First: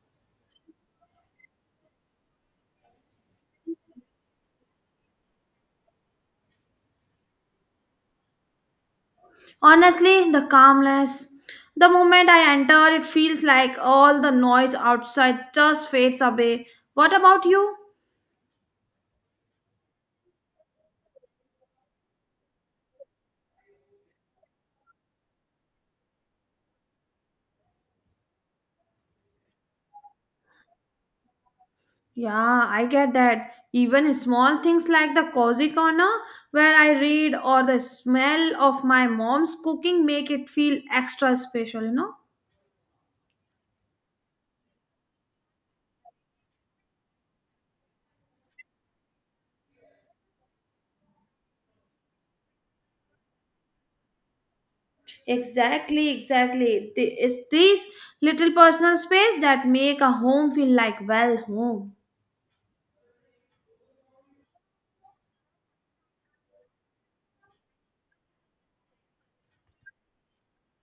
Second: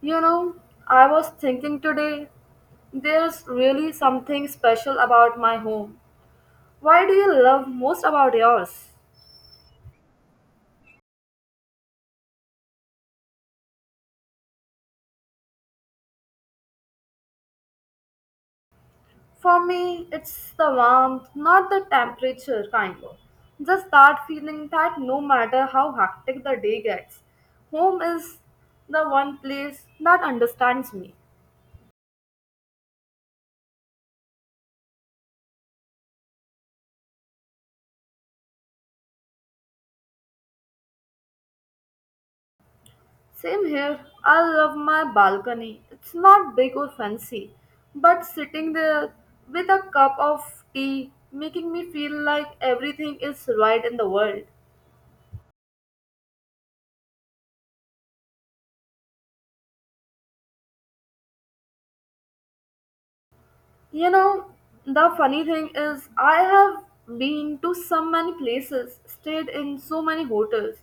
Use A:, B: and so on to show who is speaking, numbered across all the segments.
A: You know, I was thinking today, there's really something special about my home. Why do you love most about yours?
B: Honestly, the calmness. The moment I enter, it feels like all the noise outside just fades away. What about you?
A: For me, it's the warmth, not the temperature kind of. Just that feeling that no matter how hectic the day gets, home is the one place that understands me.
B: Yeah, I get that. Even small things like the cozy corner where I read or the smell of my mom's cooking make it feel extra special, you know?
A: Same here. I love my balcony. It's not big or fancy, but sitting there with a cup of tea making me feel like everything is right in the world.
B: Exactly, exactly. It's these little personal space that make a home feel like well home.
A: You know, the funny thing is I have been to so many places, stayed in so many hotels,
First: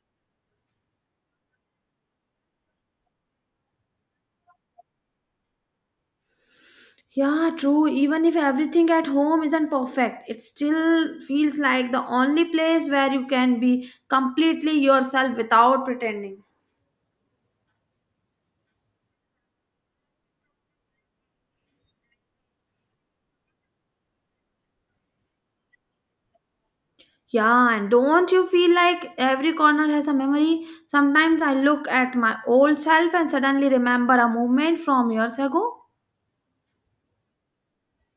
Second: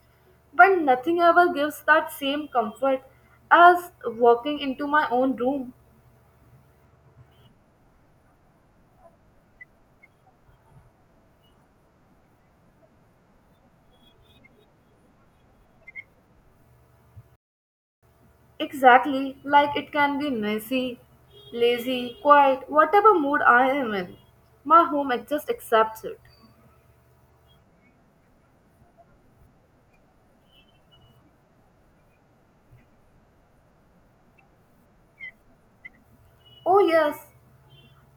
A: but nothing ever gives that same comfort as walking into my own room.
B: Yeah, true. Even if everything at home isn't perfect, it still feels like the only place where you can be completely yourself without pretending.
A: Exactly, like it can be messy, lazy, quiet, whatever mood I am in. My home it just accepts it.
B: Yeah, and don't you feel like every corner has a memory? Sometimes I look at my old self and suddenly remember a moment from years ago.
A: Oh yes,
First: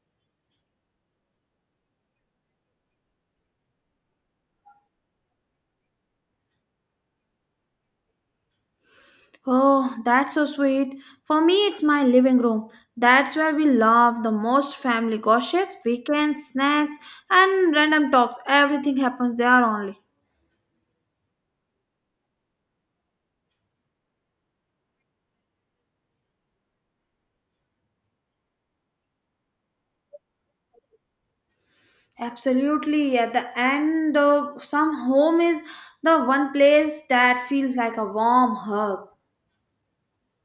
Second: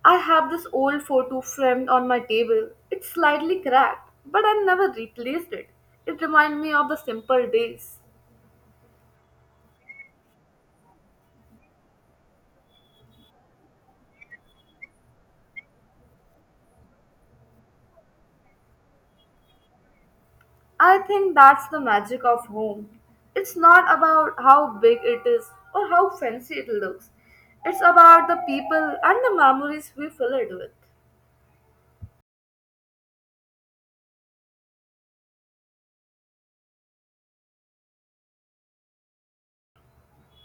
A: I have this old photo framed on my table. It's slightly cracked, but I've never replaced it. It reminds me of the simple days.
B: Oh, that's so sweet. For me, it's my living room. That's where we love the most family gossips, weekends, snacks, and random talks. Everything happens there only.
A: I think that's the magic of home. It's not about how big it is or how fancy it looks. It's about the people and the memories we fill it with.
B: Absolutely, at the end, some home is the one place that feels like a warm hug.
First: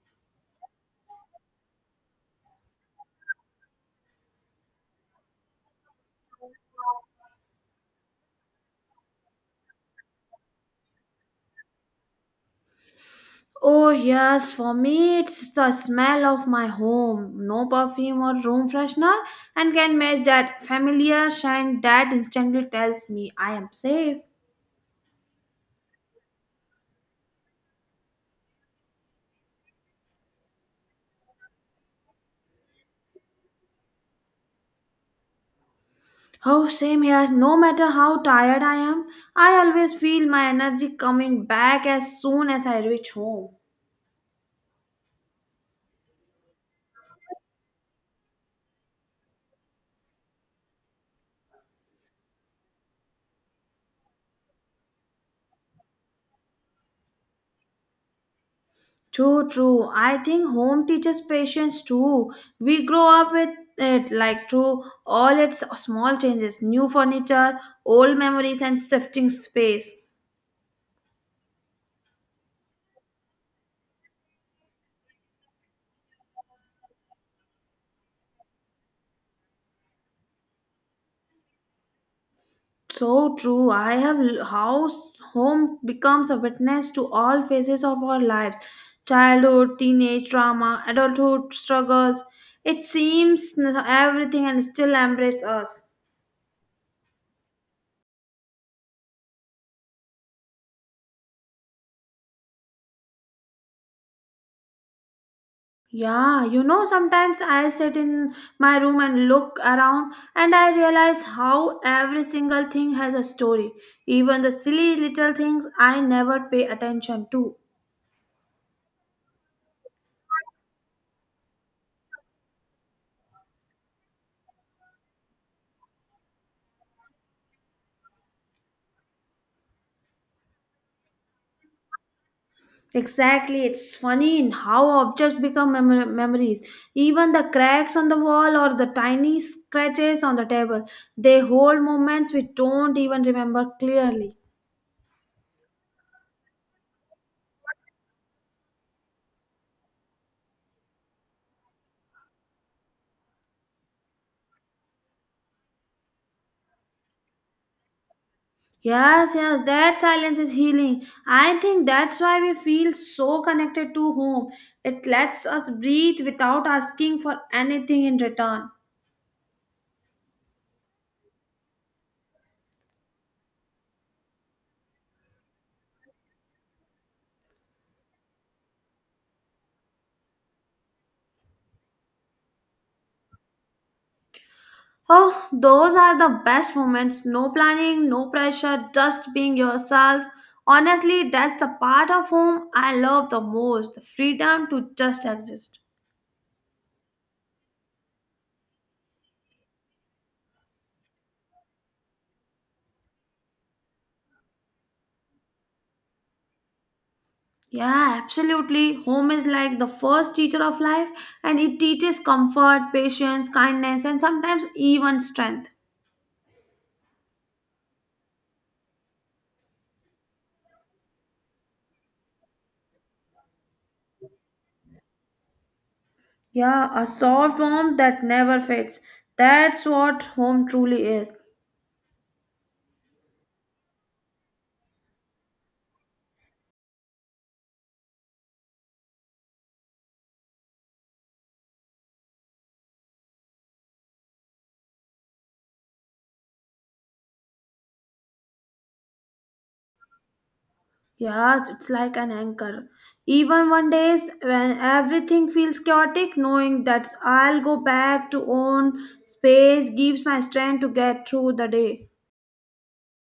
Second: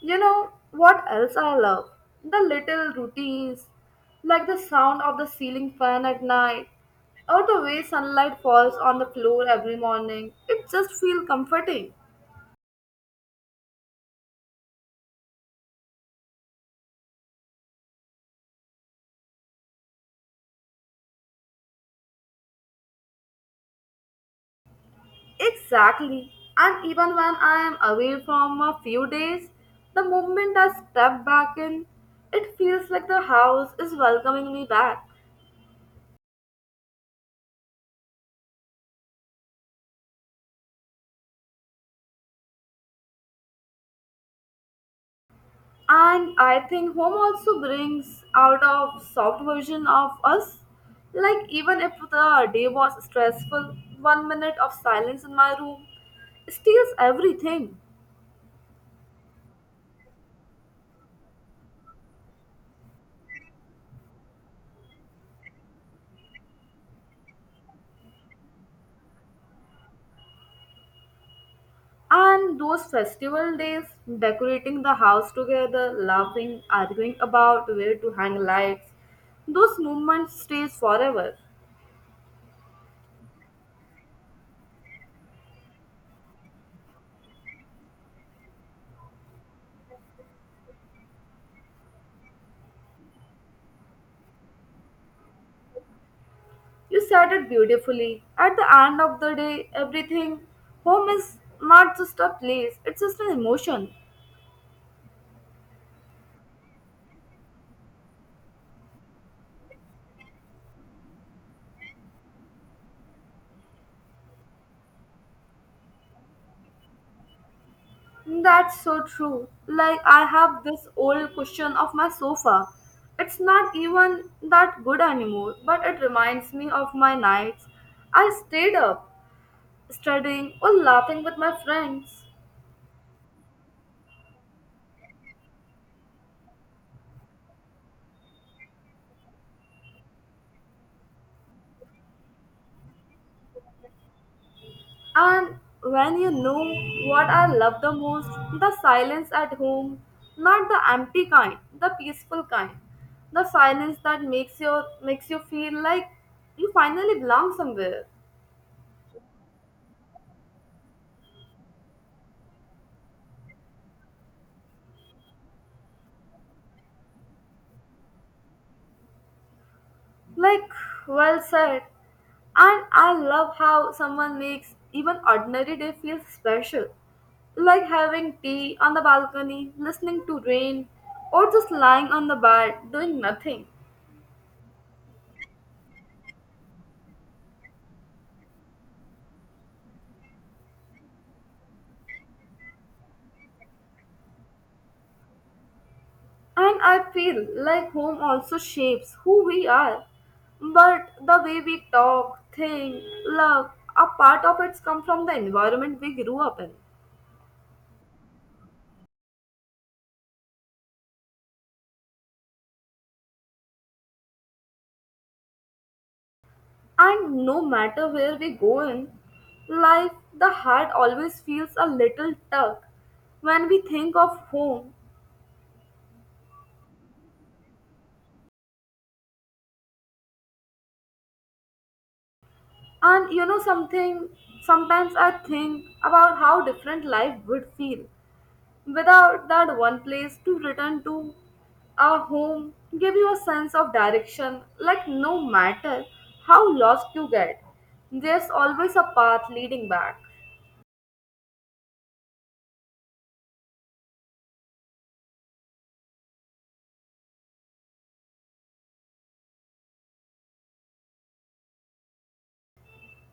A: You know what else I love? The little routines, like the sound of the ceiling fan at night, or the way sunlight falls on the floor every morning. It just feels comforting.
B: Oh, yes, for me, it's the smell of my home. No perfume or room freshener, and can match that familiar scent that instantly tells me I am safe.
A: Exactly. And even when I am away from a few days, the moment I step back in, it feels like the house is welcoming me back.
B: Oh, same here. No matter how tired I am, I always feel my energy coming back as soon as I reach home.
A: And I think home also brings out a soft version of us. Like, even if the day was stressful, 1 minute of silence in my room steals everything.
B: True, true. I think home teaches patience too. We grow up with it like through all its small changes, new furniture, old memories, and shifting space.
A: And those festival days, decorating the house together, laughing, arguing about where to hang lights, those moments stays forever.
B: So true. I have how home becomes a witness to all phases of our lives childhood, teenage trauma, adulthood struggles. It seems everything and still embrace us.
A: You said it beautifully. At the end of the day, everything, home is not just a place, it's just an emotion.
B: Yeah, you know, sometimes I sit in my room and look around and I realize how every single thing has a story, even the silly little things I never pay attention to.
A: That's so true. Like, I have this old cushion of my sofa. It's not even that good anymore, but it reminds me of my nights. I stayed up, studying or laughing with my friends.
B: Exactly, it's funny in how objects become memories. Even the cracks on the wall or the tiny scratches on the table, they hold moments we don't even remember clearly.
A: And when you know what I love the most, the silence at home, not the empty kind, the peaceful kind, the silence that makes you feel like you finally belong somewhere.
B: Yes, yes, that silence is healing. I think that's why we feel so connected to home. It lets us breathe without asking for anything in return.
A: Like, well said. And I love how someone makes even ordinary day feel special. Like having tea on the balcony, listening to rain, or just lying on the bed doing nothing.
B: Oh, those are the best moments. No planning, no pressure, just being yourself. Honestly, that's the part of home I love the most the freedom to just exist.
A: And I feel like home also shapes who we are. But the way we talk, think, love, a part of it's come from the environment we grew up in.
B: Yeah, absolutely. Home is like the first teacher of life, and it teaches comfort, patience, kindness, and sometimes even strength.
A: And no matter where we go in life, the heart always feels a little tug when we think of home.
B: Yeah, a soft warmth that never fades. That's what home truly is.
A: And you know something, sometimes I think about how different life would feel without that one place to return to. Our home give you a sense of direction, like no matter how lost you get, there's always a path leading back.
B: Yes, it's like an anchor. Even one days when everything feels chaotic, knowing that I'll go back to own space gives my strength to get through the day.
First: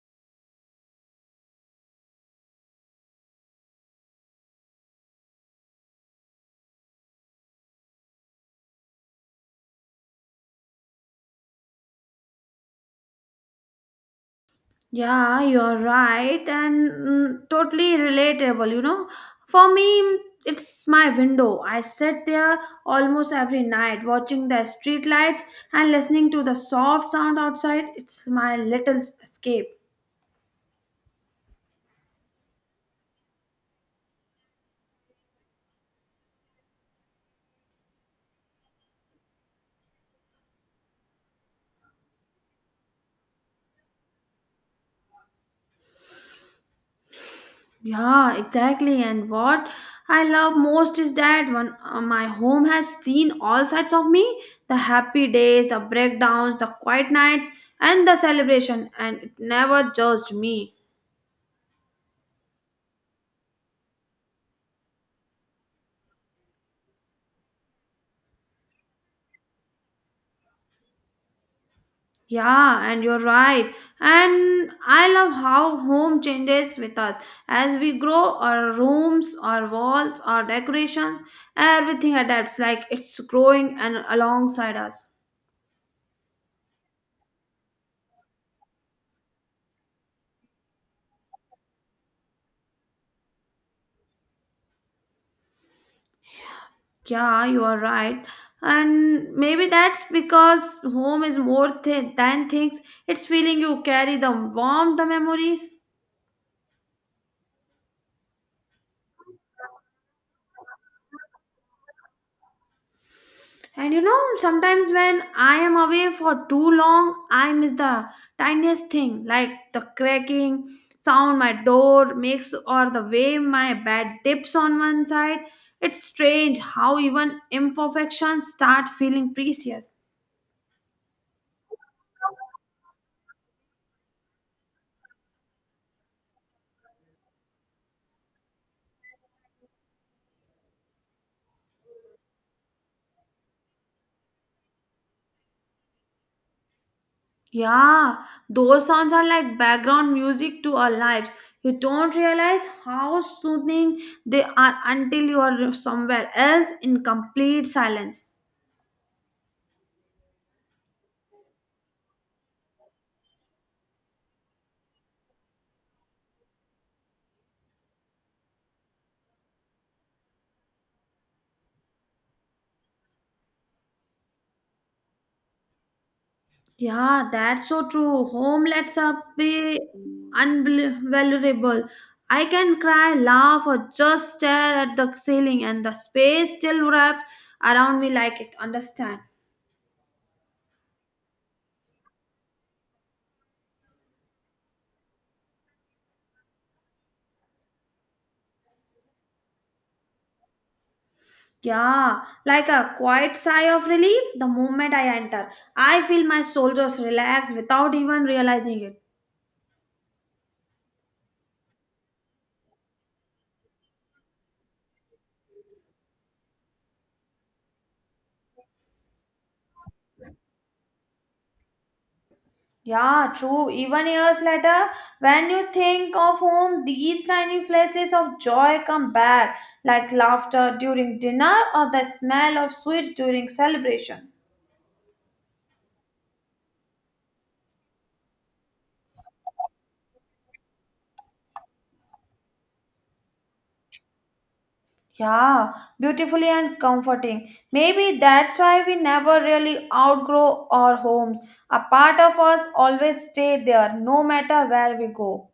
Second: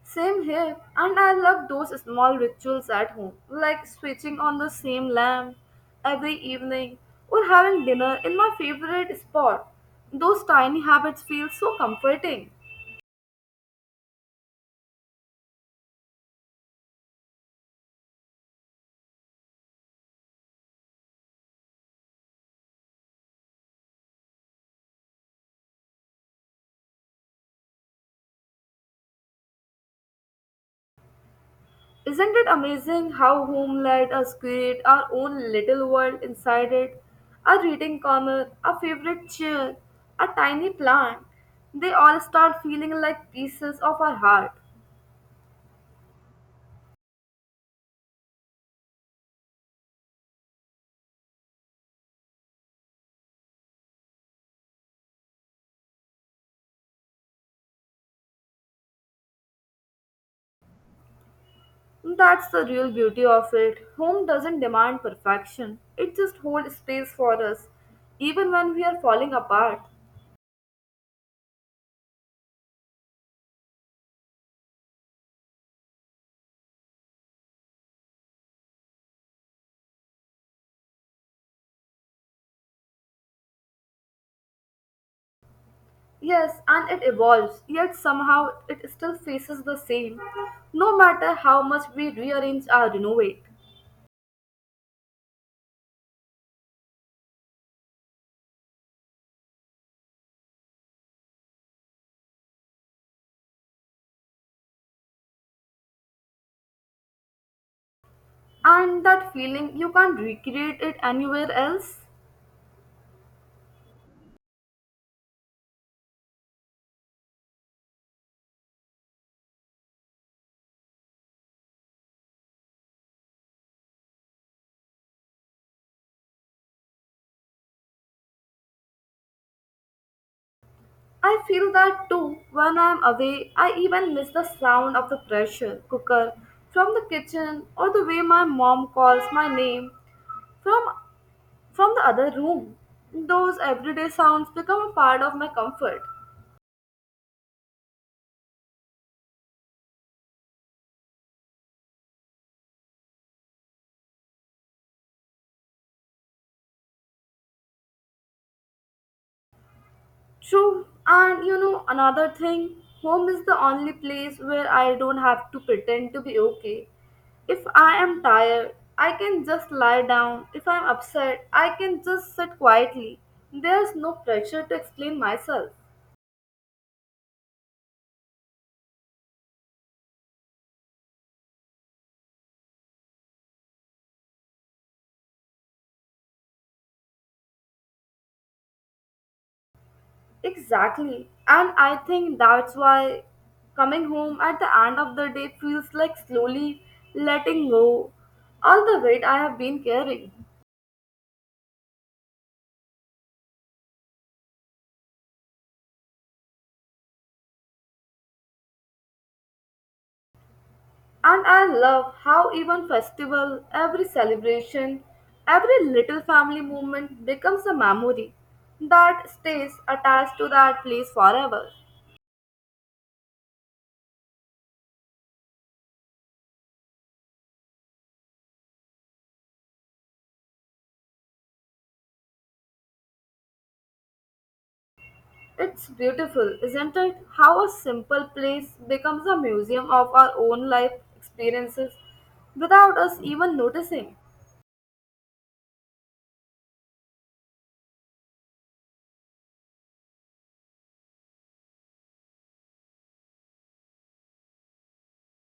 A: Same here, and I love those small rituals at home, like switching on the same lamp every evening or having dinner in my favorite spot. Those tiny habits feel so comforting.
B: Yeah, you're right, and totally relatable. You know, for me, it's my window. I sit there almost every night watching the street lights and listening to the soft sound outside. It's my little escape.
A: Isn't it amazing how home let us create our own little world inside it? A reading corner, a favorite chair, a tiny plant. They all start feeling like pieces of our heart.
B: Yeah, exactly. And what I love most is that when my home has seen all sides of me the happy days, the breakdowns, the quiet nights, and the celebration, and it never judged me.
A: That's the real beauty of it. Home doesn't demand perfection, it just holds space for us, even when we are falling apart.
B: Yeah, and you're right. And I love how home changes with us. As we grow, our rooms, our walls, our decorations, everything adapts like it's growing and alongside us.
A: Yes, and it evolves, yet somehow it still faces the same, no matter how much we rearrange or renovate.
B: Yeah, you are right. And maybe that's because home is more than things. It's feeling you carry the warmth, the memories.
A: And that feeling, you can't recreate it anywhere else.
B: And you know, sometimes when I am away for too long, I miss the tiniest thing, like the cracking sound my door makes or the way my bed dips on one side. It's strange how even imperfections start feeling precious.
A: I feel that too when I'm away. I even miss the sound of the pressure cooker from the kitchen or the way my mom calls my name from from the other room, those everyday sounds become a part of my comfort.
B: Yeah, those sounds are like background music to our lives. You don't realize how soothing they are until you are somewhere else in complete silence.
A: True, and you know, another thing, home is the only place where I don't have to pretend to be okay. If I am tired, I can just lie down. If I'm upset, I can just sit quietly. There's no pressure to explain myself.
B: Yeah, that's so true. Home lets up be unvaluable. I can cry, laugh, or just stare at the ceiling, and the space still wraps around me like it. Understand?
A: Exactly. And I think that's why coming home at the end of the day feels like slowly letting go all the weight I have been carrying.
B: Yeah, like a quiet sigh of relief the moment I enter. I feel my shoulders relax without even realizing it.
A: And I love how even festival, every celebration, every little family moment becomes a memory that stays attached to that place forever.
B: Yeah, true. Even years later, when you think of home, these tiny flashes of joy come back, like laughter during dinner or the smell of sweets during celebration.
A: It's beautiful, isn't it? How a simple place becomes a museum of our own life experiences without us even noticing.
B: Yeah, beautifully and comforting. Maybe that's why we never really outgrow our homes. A part of us always stay there, no matter where we go.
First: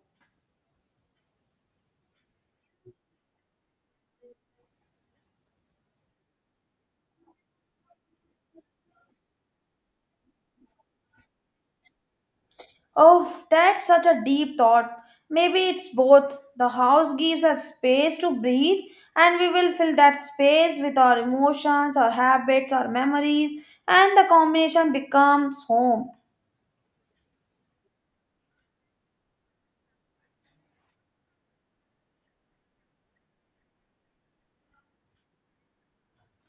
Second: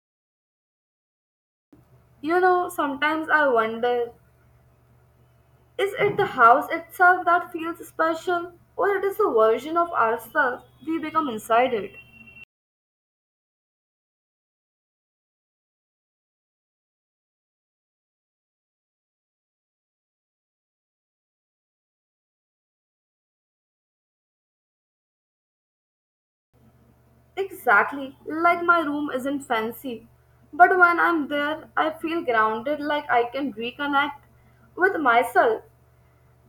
A: You know, sometimes I wonder is it the house itself that feels special, or it is the version of ourselves we become inside it?
B: Oh, that's such a deep thought. Maybe it's both. The house gives us space to breathe, and we will fill that space with our emotions, our habits, our memories, and the combination becomes home.
A: Exactly, like my room isn't fancy, but when I'm there, I feel grounded like I can reconnect with myself.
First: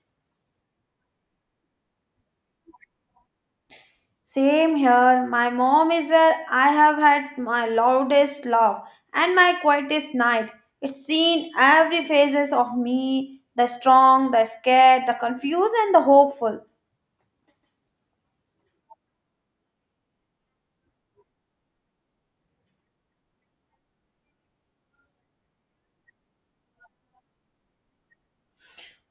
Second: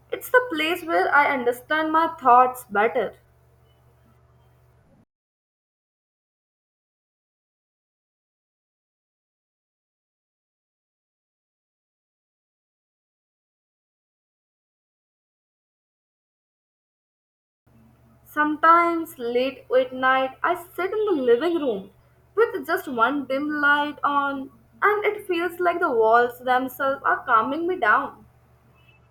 A: It's the place where I understand my thoughts better.
B: Same here. My mom is where I have had my loudest love and my quietest night. It's seen every phases of me, the strong, the scared, the confused, and the hopeful.
A: Sometimes late at night, I sit in the living room with just one dim light on, and it feels like the walls themselves are calming me down.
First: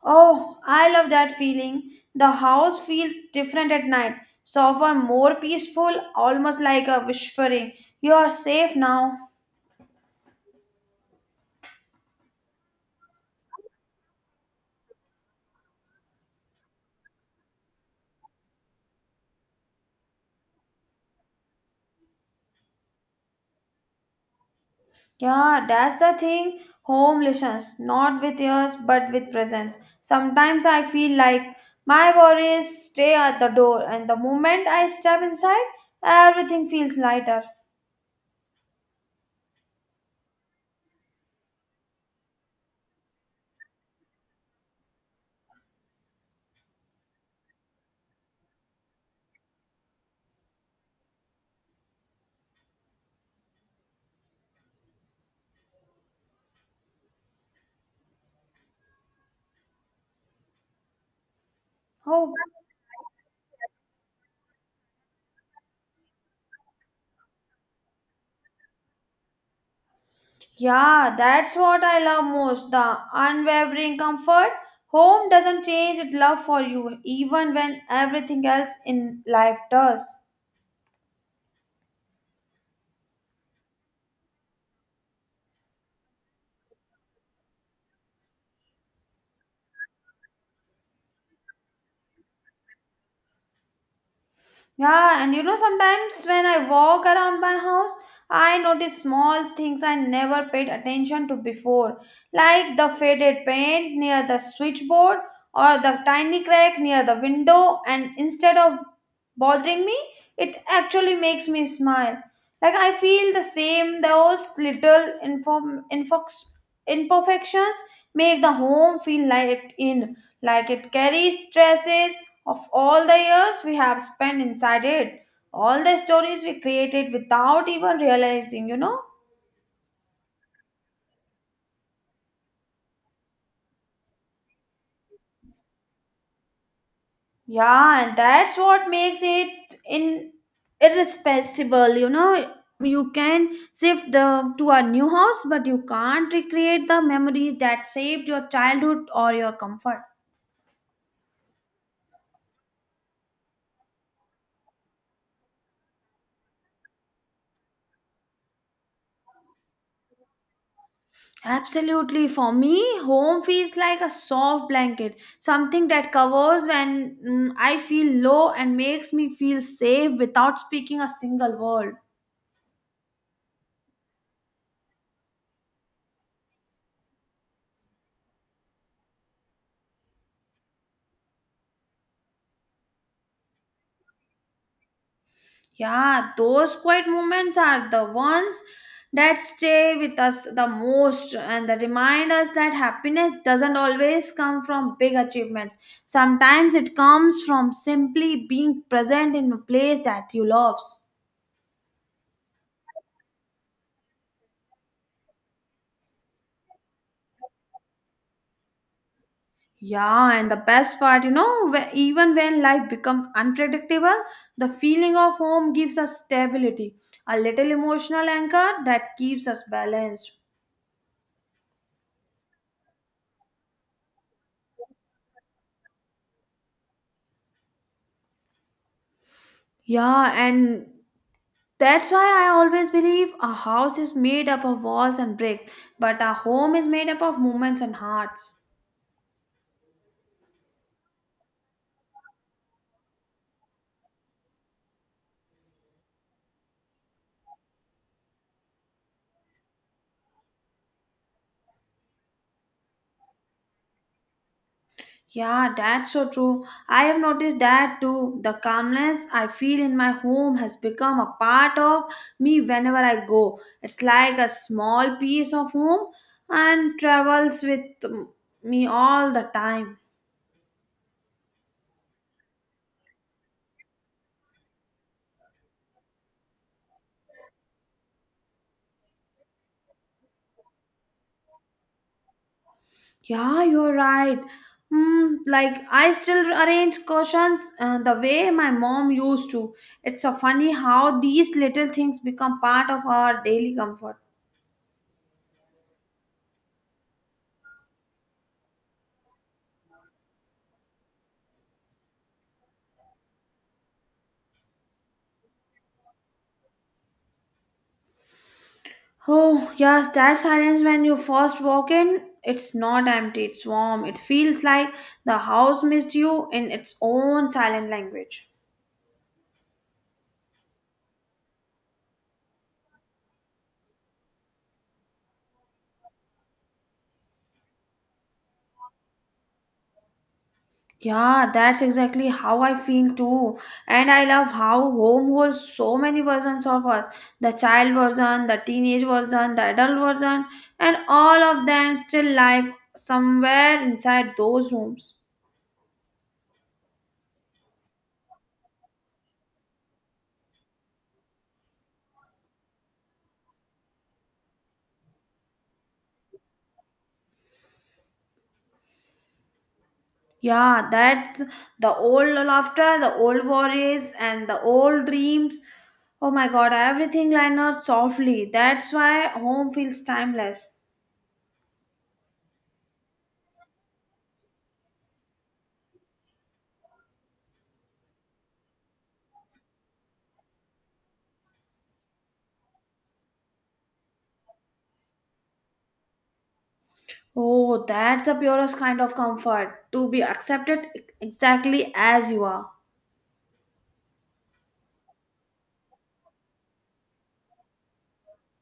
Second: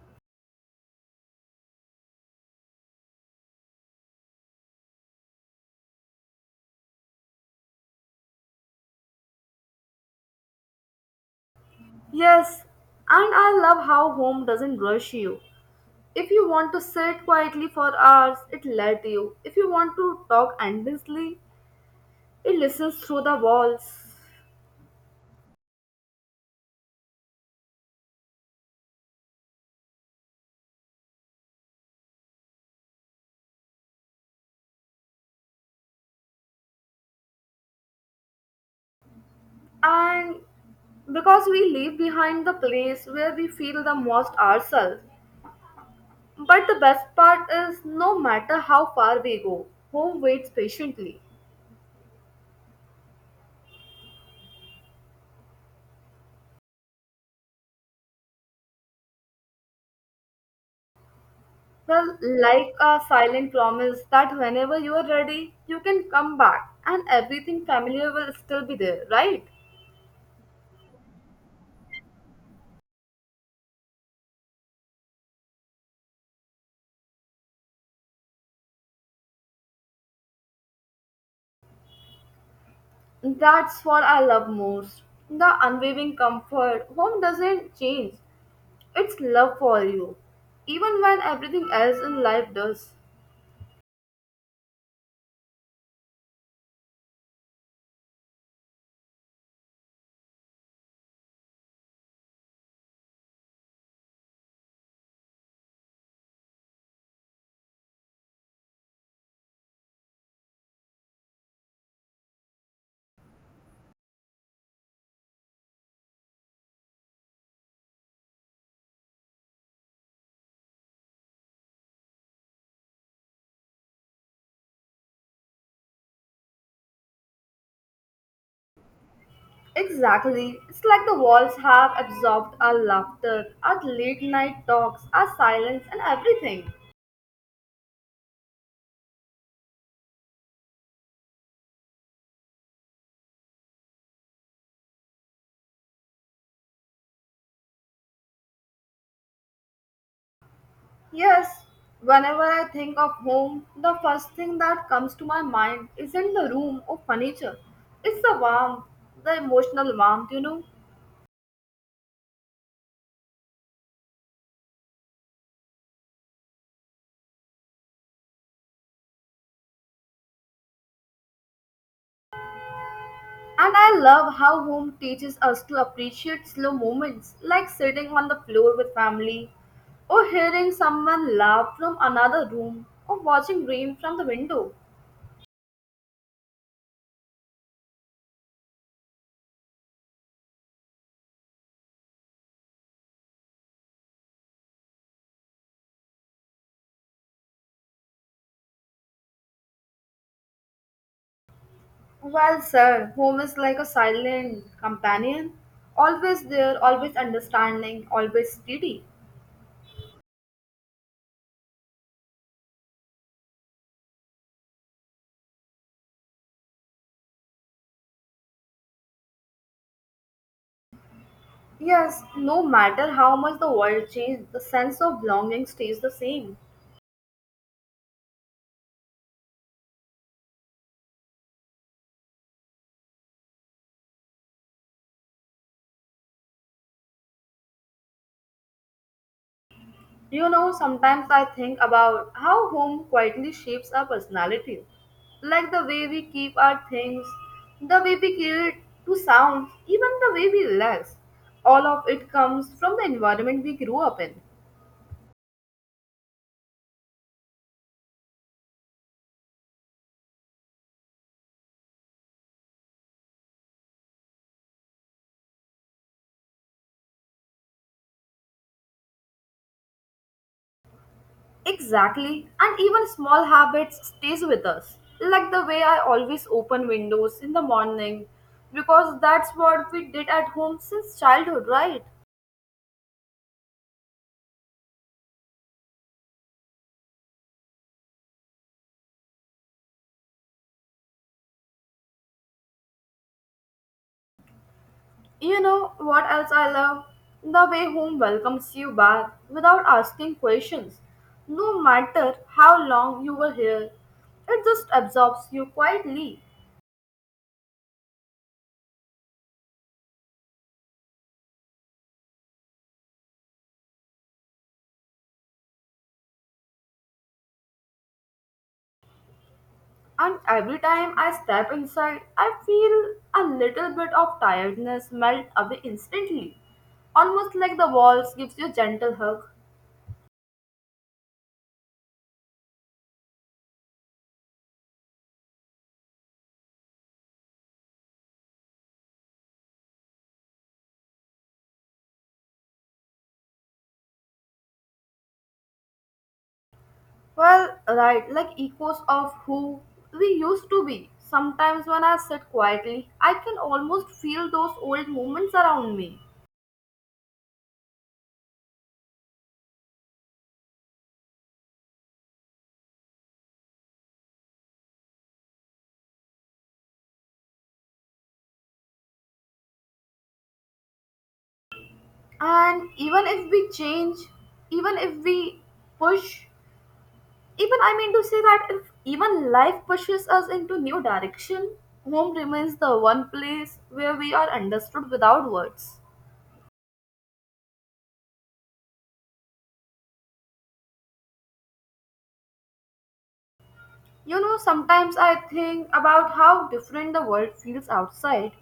B: Oh, I love that feeling. The house feels different at night, softer, more peaceful, almost like a whispering. You are safe now.
A: Yes, and I love how home doesn't rush you. If you want to sit quietly for hours, it let you. If you want to talk endlessly, it listens through the walls.
B: Yeah, that's the thing. Home listens, not with ears, but with presence. Sometimes I feel like my worries stay at the door, and the moment I step inside, everything feels lighter.
A: And because we leave behind the place where we feel the most ourselves. But the best part is no matter how far we go, home waits patiently. Well,
B: Oh,
A: like a silent promise that whenever you are ready, you can come back and everything familiar will still be there, right?
B: yeah, that's what I love most the unwavering comfort. Home doesn't change its love for you, even when everything else in life does.
A: That's what I love most. The unwavering comfort. Home doesn't change, it's love for you, even when everything else in life does.
B: Yeah, and you know, sometimes when I walk around my house, I notice small things I never paid attention to before, like the faded paint near the switchboard or the tiny crack near the window, and instead of bothering me, it actually makes me smile. Like I feel the same, those little imperfections make the home feel light in, like it carries stresses of all the years we have spent inside it, all the stories we created without even realizing, you know?
A: Exactly. It's like the walls have absorbed our laughter, our late night talks, our silence, and everything.
B: Yeah, and that's what makes it in irresponsible, you know. You can shift the to a new house, but you can't recreate the memories that saved your childhood or your comfort.
A: Yes, whenever I think of home, the first thing that comes to my mind isn't the room or furniture. It's the warmth, the emotional warmth, you know.
B: Absolutely. For me, home feels like a soft blanket, something that covers when I feel low and makes me feel safe without speaking a single word.
A: And I love how home teaches us to appreciate slow moments, like sitting on the floor with family, or hearing someone laugh from another room, or watching rain from the window.
B: Yeah, those quiet moments are the ones that stay with us the most and that remind us that happiness doesn't always come from big achievements. Sometimes it comes from simply being present in a place that you love.
A: Well, sir, home is like a silent companion, always there, always understanding, always steady.
B: Yeah, and the best part, you know, even when life becomes unpredictable, the feeling of home gives us stability, a little emotional anchor that keeps us balanced.
A: Yes, no matter how much the world changes, the sense of belonging stays the same.
B: Yeah, and that's why I always believe a house is made up of walls and bricks, but a home is made up of moments and hearts.
A: You know, sometimes I think about how home quietly shapes our personality. Like the way we keep our things, the way we create to sounds, even the way we relax. All of it comes from the environment we grew up in.
B: Yeah, that's so true. I have noticed that too. The calmness I feel in my home has become a part of me whenever I go. It's like a small piece of home and travels with me all the time.
A: Exactly, and even small habits stays with us. Like the way I always open windows in the morning because that's what we did at home since childhood, right?
B: Yeah, you're right. Like I still arrange cushions the way my mom used to. It's a funny how these little things become part of our daily comfort.
A: You know what else I love? The way home welcomes you back without asking questions. No matter how long you were here, it just absorbs you quietly.
B: Oh, yes, that silence when you first walk in, it's not empty, it's warm. It feels like the house missed you in its own silent language.
A: And every time I step inside, I feel a little bit of tiredness melt away instantly, almost like the walls gives you a gentle hug.
B: Yeah, that's exactly how I feel too. And I love how home holds so many versions of us the child version, the teenage version, the adult version, and all of them still live somewhere inside those rooms.
A: Well, right, like echoes of who we used to be. Sometimes when I sit quietly, I can almost feel those old moments around me.
B: Yeah, that's the old laughter, the old worries, and the old dreams. Oh my god, everything liners softly. That's why home feels timeless.
A: And even if we change, even if we push, Even I mean to say that if even life pushes us into new direction, home remains the one place where we are understood without words.
B: Oh, that's the purest kind of comfort to be accepted exactly as you are.
A: You know, sometimes I think about how different the world feels outside.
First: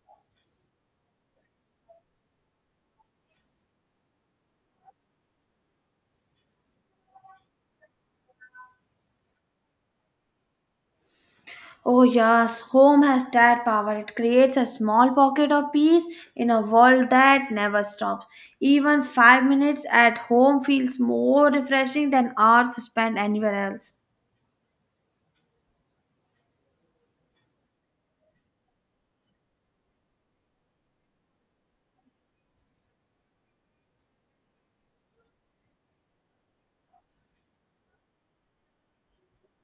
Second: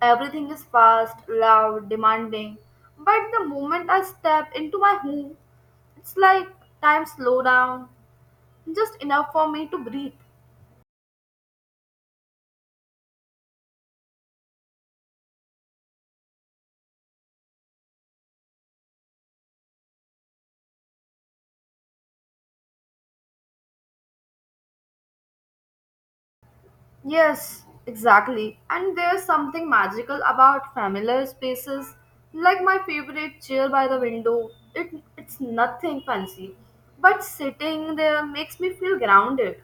A: Everything is fast, loud, demanding. But the moment I step into my home, it's like time slow down, just enough for me to breathe.
B: Oh, yes, home has that power. It creates a small pocket of peace in a world that never stops. Even 5 minutes at home feels more refreshing than hours spent anywhere else.
A: Yes, exactly. And there's something magical about familiar spaces, like my favorite chair by the window. It, it's nothing fancy, but sitting there makes me feel grounded.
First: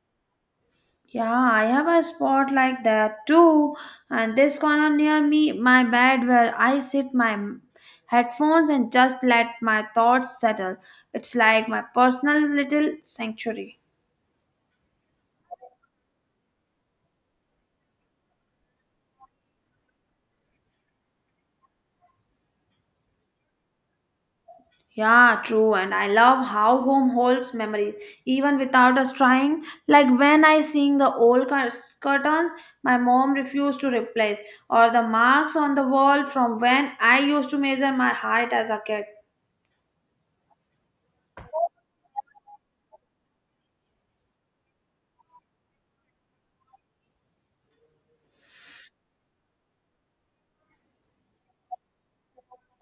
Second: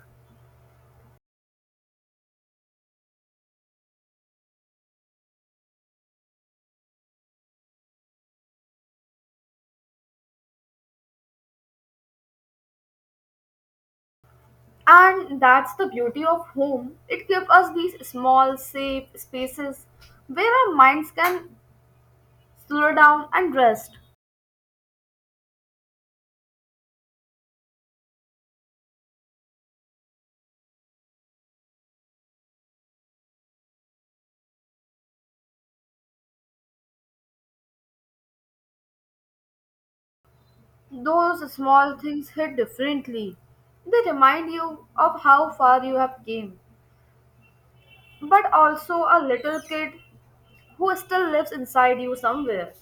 B: Yeah, I have a spot like that too. And this corner near me, my bed where I sit my headphones and just let my thoughts settle. It's like my personal little sanctuary.
A: And that's the beauty of home. It gives us these small, safe spaces where our minds can slow down and rest.
B: Yeah, true. And I love how home holds memories, even without us trying. Like when I sing the old curtains my mom refused to replace, or the marks on the wall from when I used to measure my height as a kid.
A: Those small things hit differently. They remind you of how far you have came. But also a little kid who still lives inside you somewhere.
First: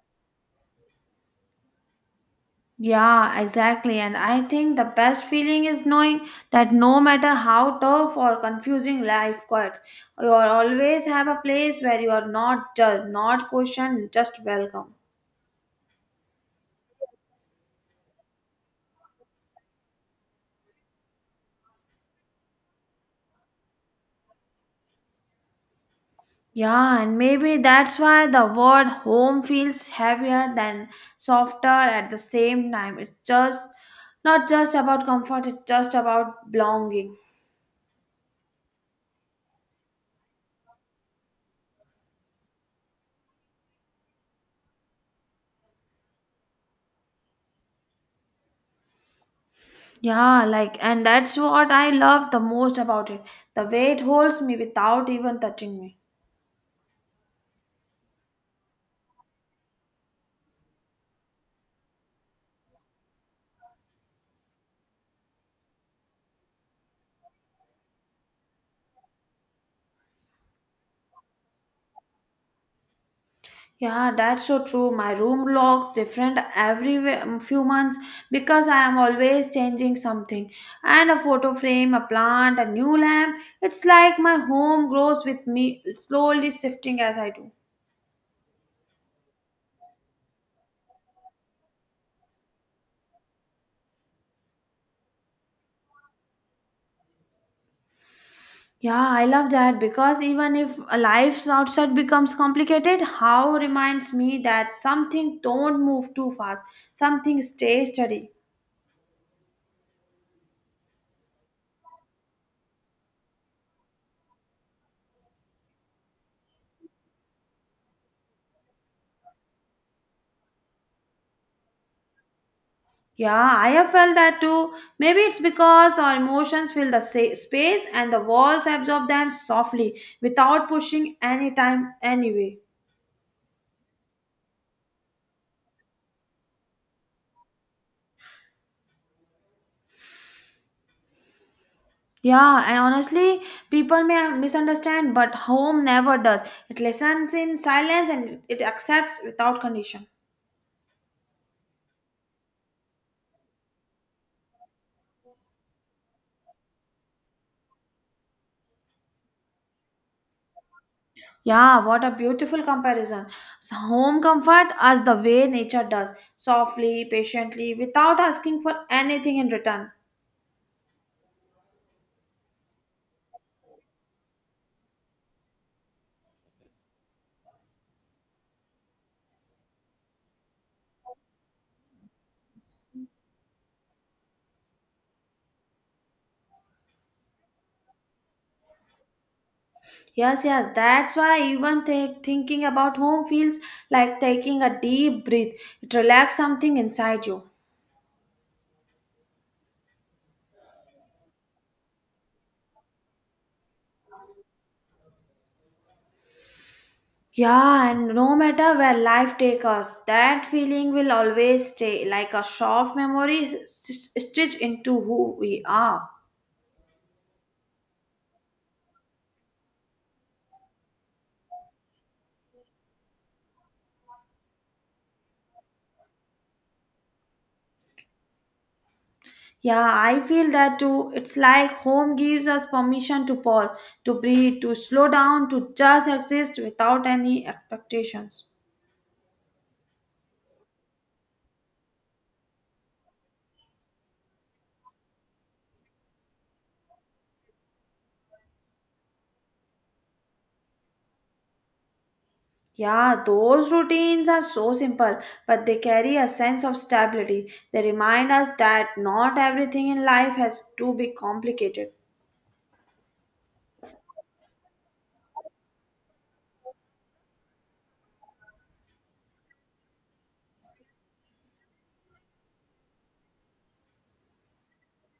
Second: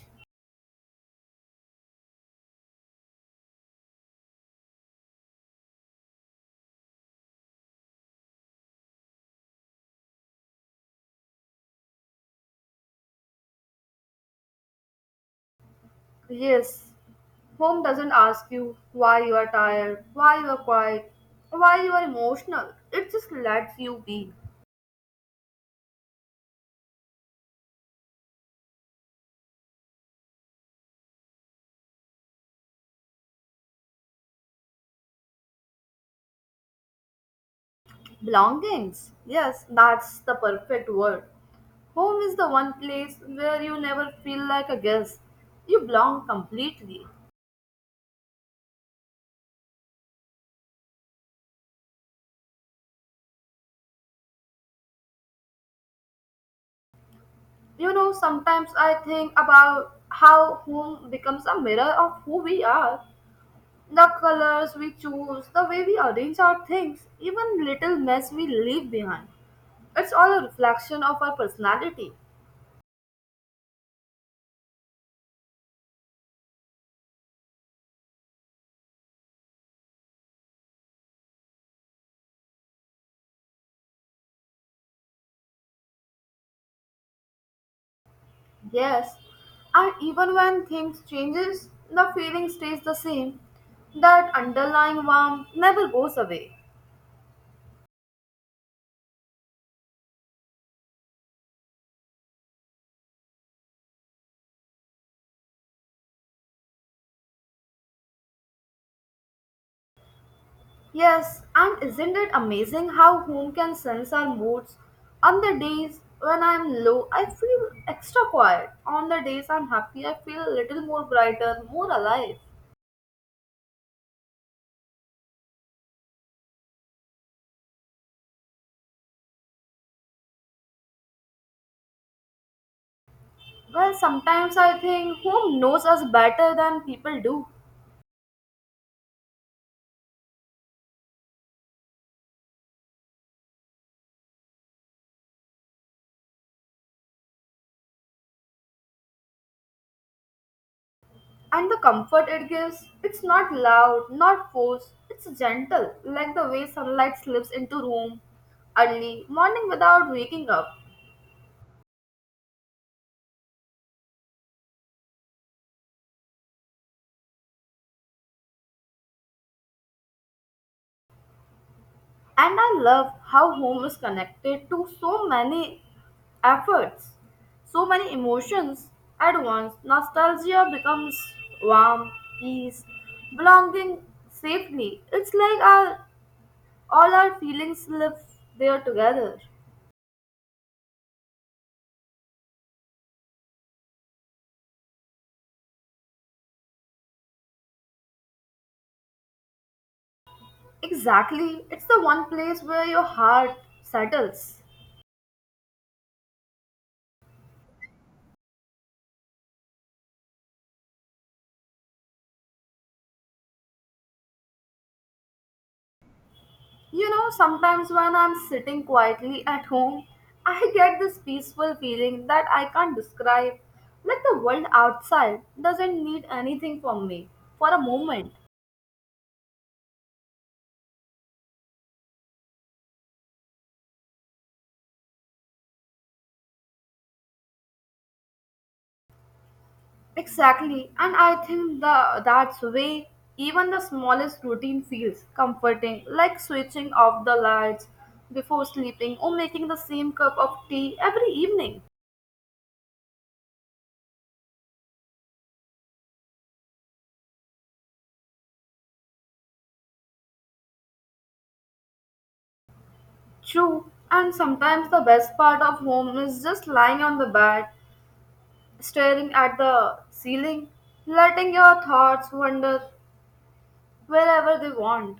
B: Yeah, exactly. And I think the best feeling is knowing that no matter how tough or confusing life gets, you are always have a place where you are not judged, not questioned, just welcome.
A: Yes, home doesn't ask you why you are tired, why you are quiet, why you are emotional. It just lets you be.
B: Yeah, and maybe that's why the word home feels heavier than softer at the same time. It's just not just about comfort, it's just about belonging.
A: Belongings. Yes, that's the perfect word. Home is the one place where you never feel like a guest. You belong completely.
B: Yeah, like, and that's what I love the most about it. The way it holds me without even touching me.
A: You know, sometimes I think about how home becomes a mirror of who we are. The colors we choose, the way we arrange our things, even little mess we leave behind. It's all a reflection of our personality.
B: Yeah, that's so true. My room looks different every few months because I am always changing something. And a photo frame, a plant, a new lamp. It's like my home grows with me, slowly shifting as I do.
A: Yes, and even when things changes, the feeling stays the same. That underlying warmth never goes away.
B: Yeah, I love that because even if a life outside becomes complicated, how reminds me that something don't move too fast, something stays steady.
A: Yes, and isn't it amazing how home can sense our moods? On the days when I'm low, I feel extra quiet. On the days I'm happy, I feel a little more brighter, more alive.
B: Yeah, I have felt that too. Maybe it's because our emotions fill the space and the walls absorb them softly without pushing anytime, anyway.
A: Well, sometimes I think home knows us better than people do.
B: Yeah, and honestly, people may misunderstand, but home never does. It listens in silence and it accepts without condition.
A: And the comfort it gives, it's not loud, not forced, it's gentle, like the way sunlight slips into room early morning without waking up.
B: Yeah, what a beautiful comparison. So home comfort as the way nature does, softly, patiently, without asking for anything in return.
A: And I love how home is connected to so many efforts, so many emotions at once. Nostalgia becomes warm, peace, belonging safely. It's like our All our feelings live there together.
B: Yes, yes, that's why even thinking about home feels like taking a deep breath. It relaxes something inside you.
A: Exactly. It's the one place where your heart settles.
B: Yeah, and no matter where life takes us, that feeling will always stay like a soft memory stitched into who we are.
A: You know, sometimes when I'm sitting quietly at home, I get this peaceful feeling that I can't describe. Like the world outside doesn't need anything from me for a moment.
B: Yeah, I feel that too. It's like home gives us permission to pause, to breathe, to slow down, to just exist without any expectations.
A: Exactly, and I think the that's way even the smallest routine feels comforting, like switching off the lights before sleeping or making the same cup of tea every evening.
B: Yeah, those routines are so simple, but they carry a sense of stability. They remind us that not everything in life has to be complicated.
A: True, and sometimes the best part of home is just lying on the bed, staring at the ceiling, letting your thoughts wander wherever they want.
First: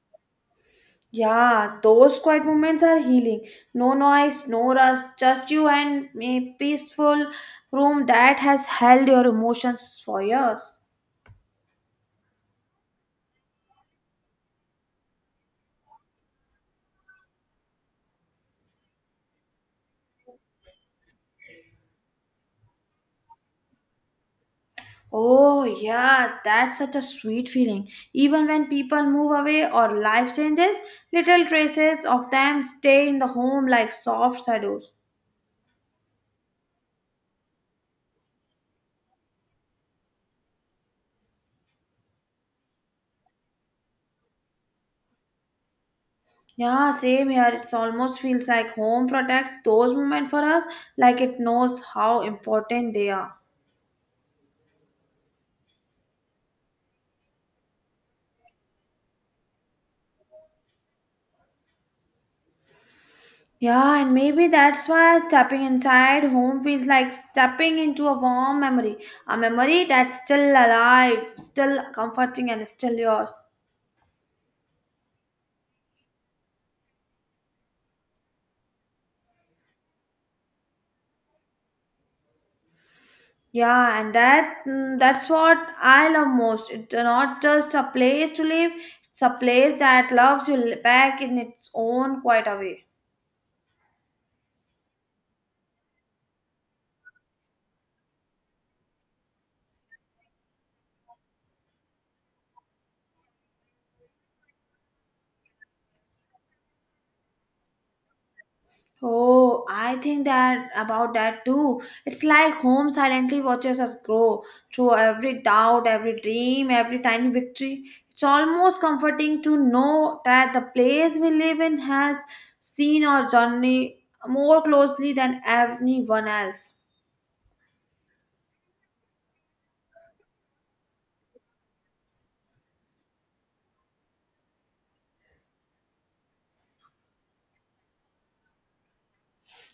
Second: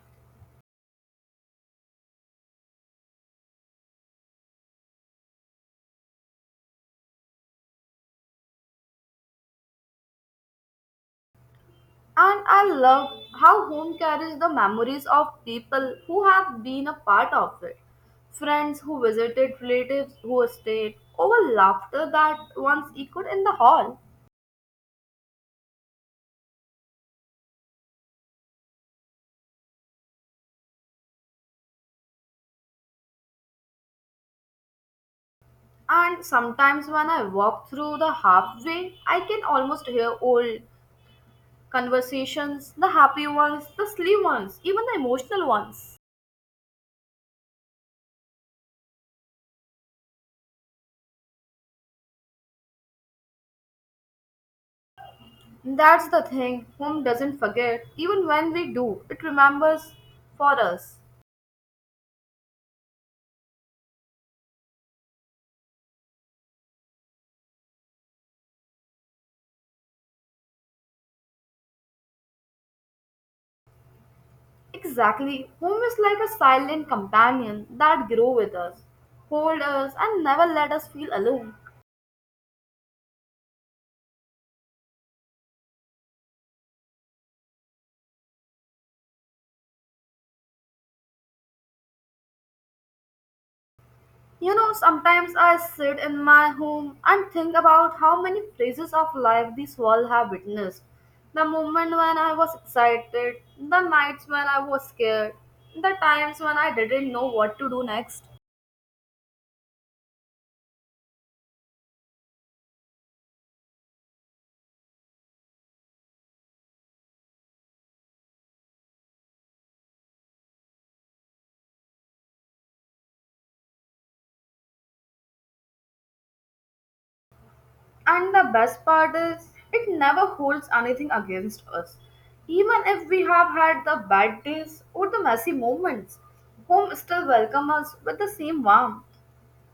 B: Yeah, those quiet moments are healing. No noise, no rush, just you and a peaceful room that has held your emotions for years.
A: And I love how home carries the memories of people who have been a part of it. Friends who visited, relatives who stayed, over laughter that once echoed in the hall.
B: Oh, yes, that's such a sweet feeling. Even when people move away or life changes, little traces of them stay in the home like soft shadows.
A: And sometimes when I walk through the halfway, I can almost hear old conversations, the happy ones, the silly ones, even the emotional ones.
B: Yeah, same here. It's almost feels like home protects those moments for us, like it knows how important they are.
A: That's the thing, home doesn't forget, even when we do, it remembers for us.
B: Yeah, and maybe that's why stepping inside home feels like stepping into a warm memory, a memory that's still alive, still comforting, and still yours.
A: Exactly. Home is like a silent companion that grow with us, hold us and never let us feel alone.
B: Yeah, and that's what I love most. It's not just a place to live; it's a place that loves you back in its own quiet way.
A: You know, sometimes I sit in my home and think about how many phases of life this world have witnessed. The moment when I was excited, the nights when I was scared, the times when I didn't know what to do next.
B: Oh, I think that about that too. It's like home silently watches us grow through every doubt, every dream, every tiny victory. It's almost comforting to know that the place we live in has seen our journey more closely than anyone else.
A: And the best part is, it never holds anything against us. Even if we have had the bad days or the messy moments, home still welcomes us with the same warmth.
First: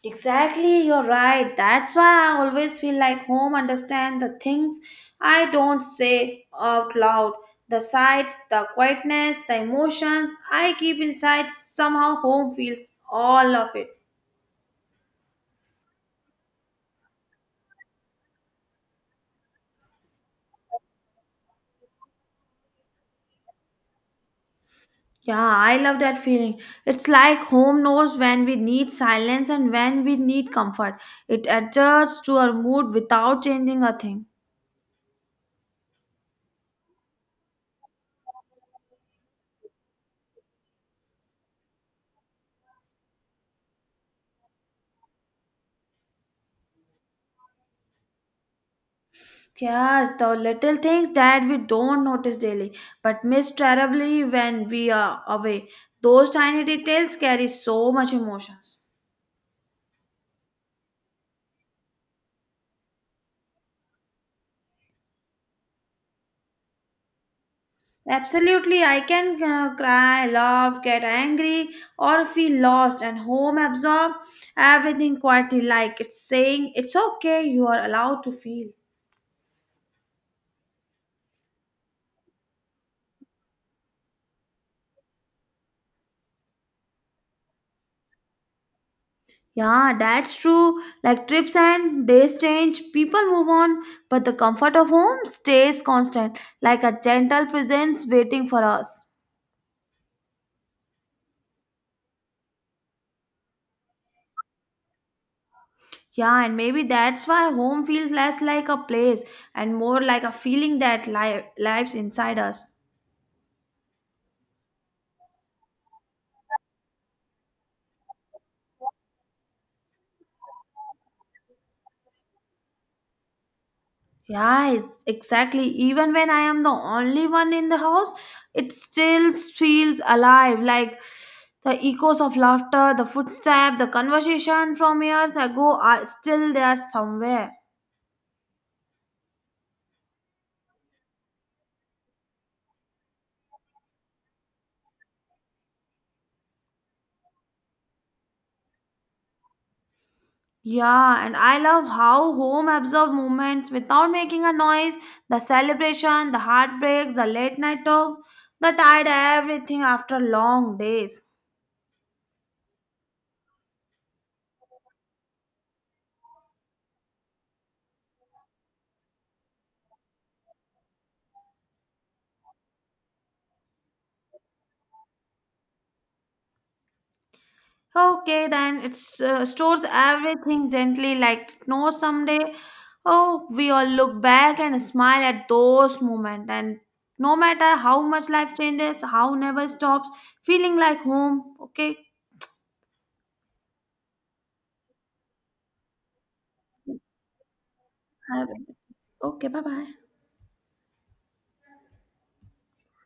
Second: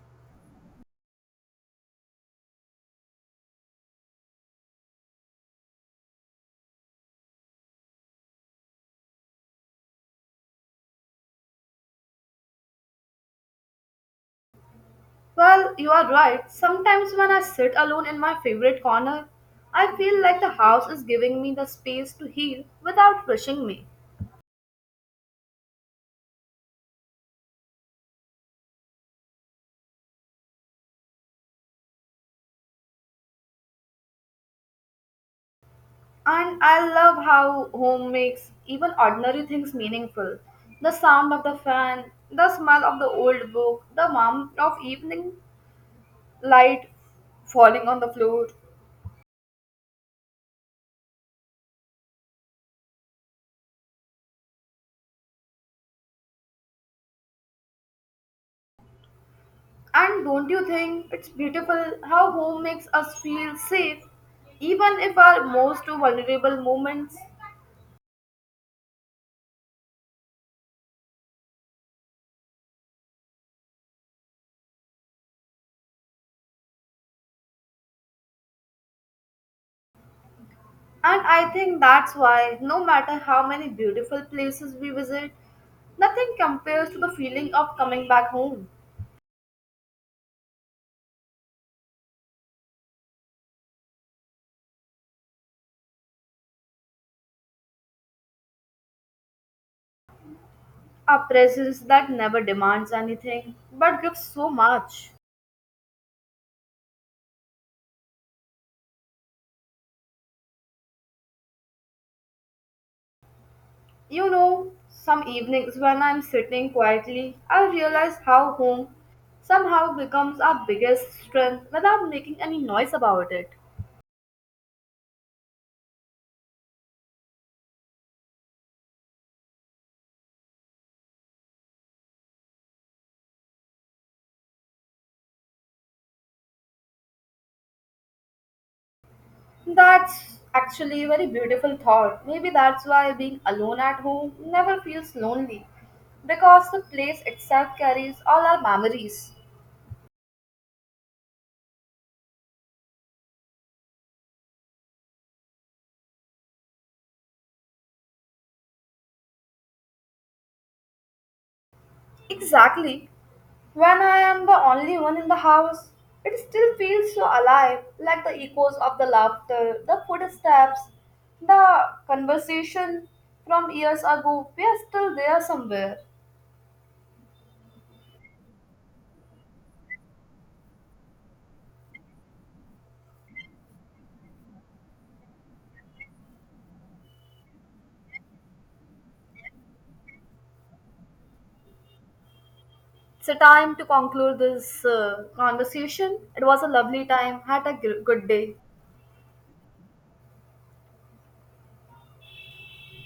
B: Exactly, you're right. That's why I always feel like home understand the things I don't say out loud. The sights, the quietness, the emotions I keep inside, somehow home feels all of it.
A: Well, you are right. Sometimes when I sit alone in my favorite corner, I feel like the house is giving me the space to heal without rushing me.
B: Yeah, I love that feeling. It's like home knows when we need silence and when we need comfort. It adjusts to our mood without changing a thing.
A: And I love how home makes even ordinary things meaningful. The sound of the fan, the smell of the old book, the warmth of evening light falling on the floor.
B: Yes, the little things that we don't notice daily but miss terribly when we are away. Those tiny details carry so much emotions.
A: And don't you think it's beautiful how home makes us feel safe, even if our most vulnerable moments?
B: Absolutely, I can cry, laugh, get angry, or feel lost and home absorb everything quietly like it's saying it's okay, you are allowed to feel.
A: And I think that's why, no matter how many beautiful places we visit, nothing compares to the feeling of coming back home.
B: Yeah, that's true. Like trips and days change, people move on, but the comfort of home stays constant, like a gentle presence waiting for us.
A: A presence that never demands anything but gives so much.
B: Yeah, and maybe that's why home feels less like a place and more like a feeling that lives inside us.
A: You know, some evenings when I'm sitting quietly, I realize how home somehow becomes our biggest strength without making any noise about it.
B: Yeah, exactly. Even when I am the only one in the house, it still feels alive. Like the echoes of laughter, the footstep, the conversation from years ago are still there somewhere.
A: That's actually a very beautiful thought. Maybe that's why being alone at home never feels lonely because the place itself carries all our memories.
B: Yeah, and I love how home absorb moments without making a noise. The celebration, the heartbreak, the late night talks, the tired everything after long days.
A: Exactly. When I am the only one in the house, it still feels so alive, like the echoes of the laughter, the footsteps, the conversation from years ago. We are still there somewhere.
B: Okay, then it stores everything gently, like it knows someday. Oh, we all look back and smile at those moments, and no matter how much life changes, how never stops, feeling like home. Okay,
A: It's a time to conclude this conversation. It was a lovely time. Had a good
B: have
A: day.
B: it. Okay, bye bye.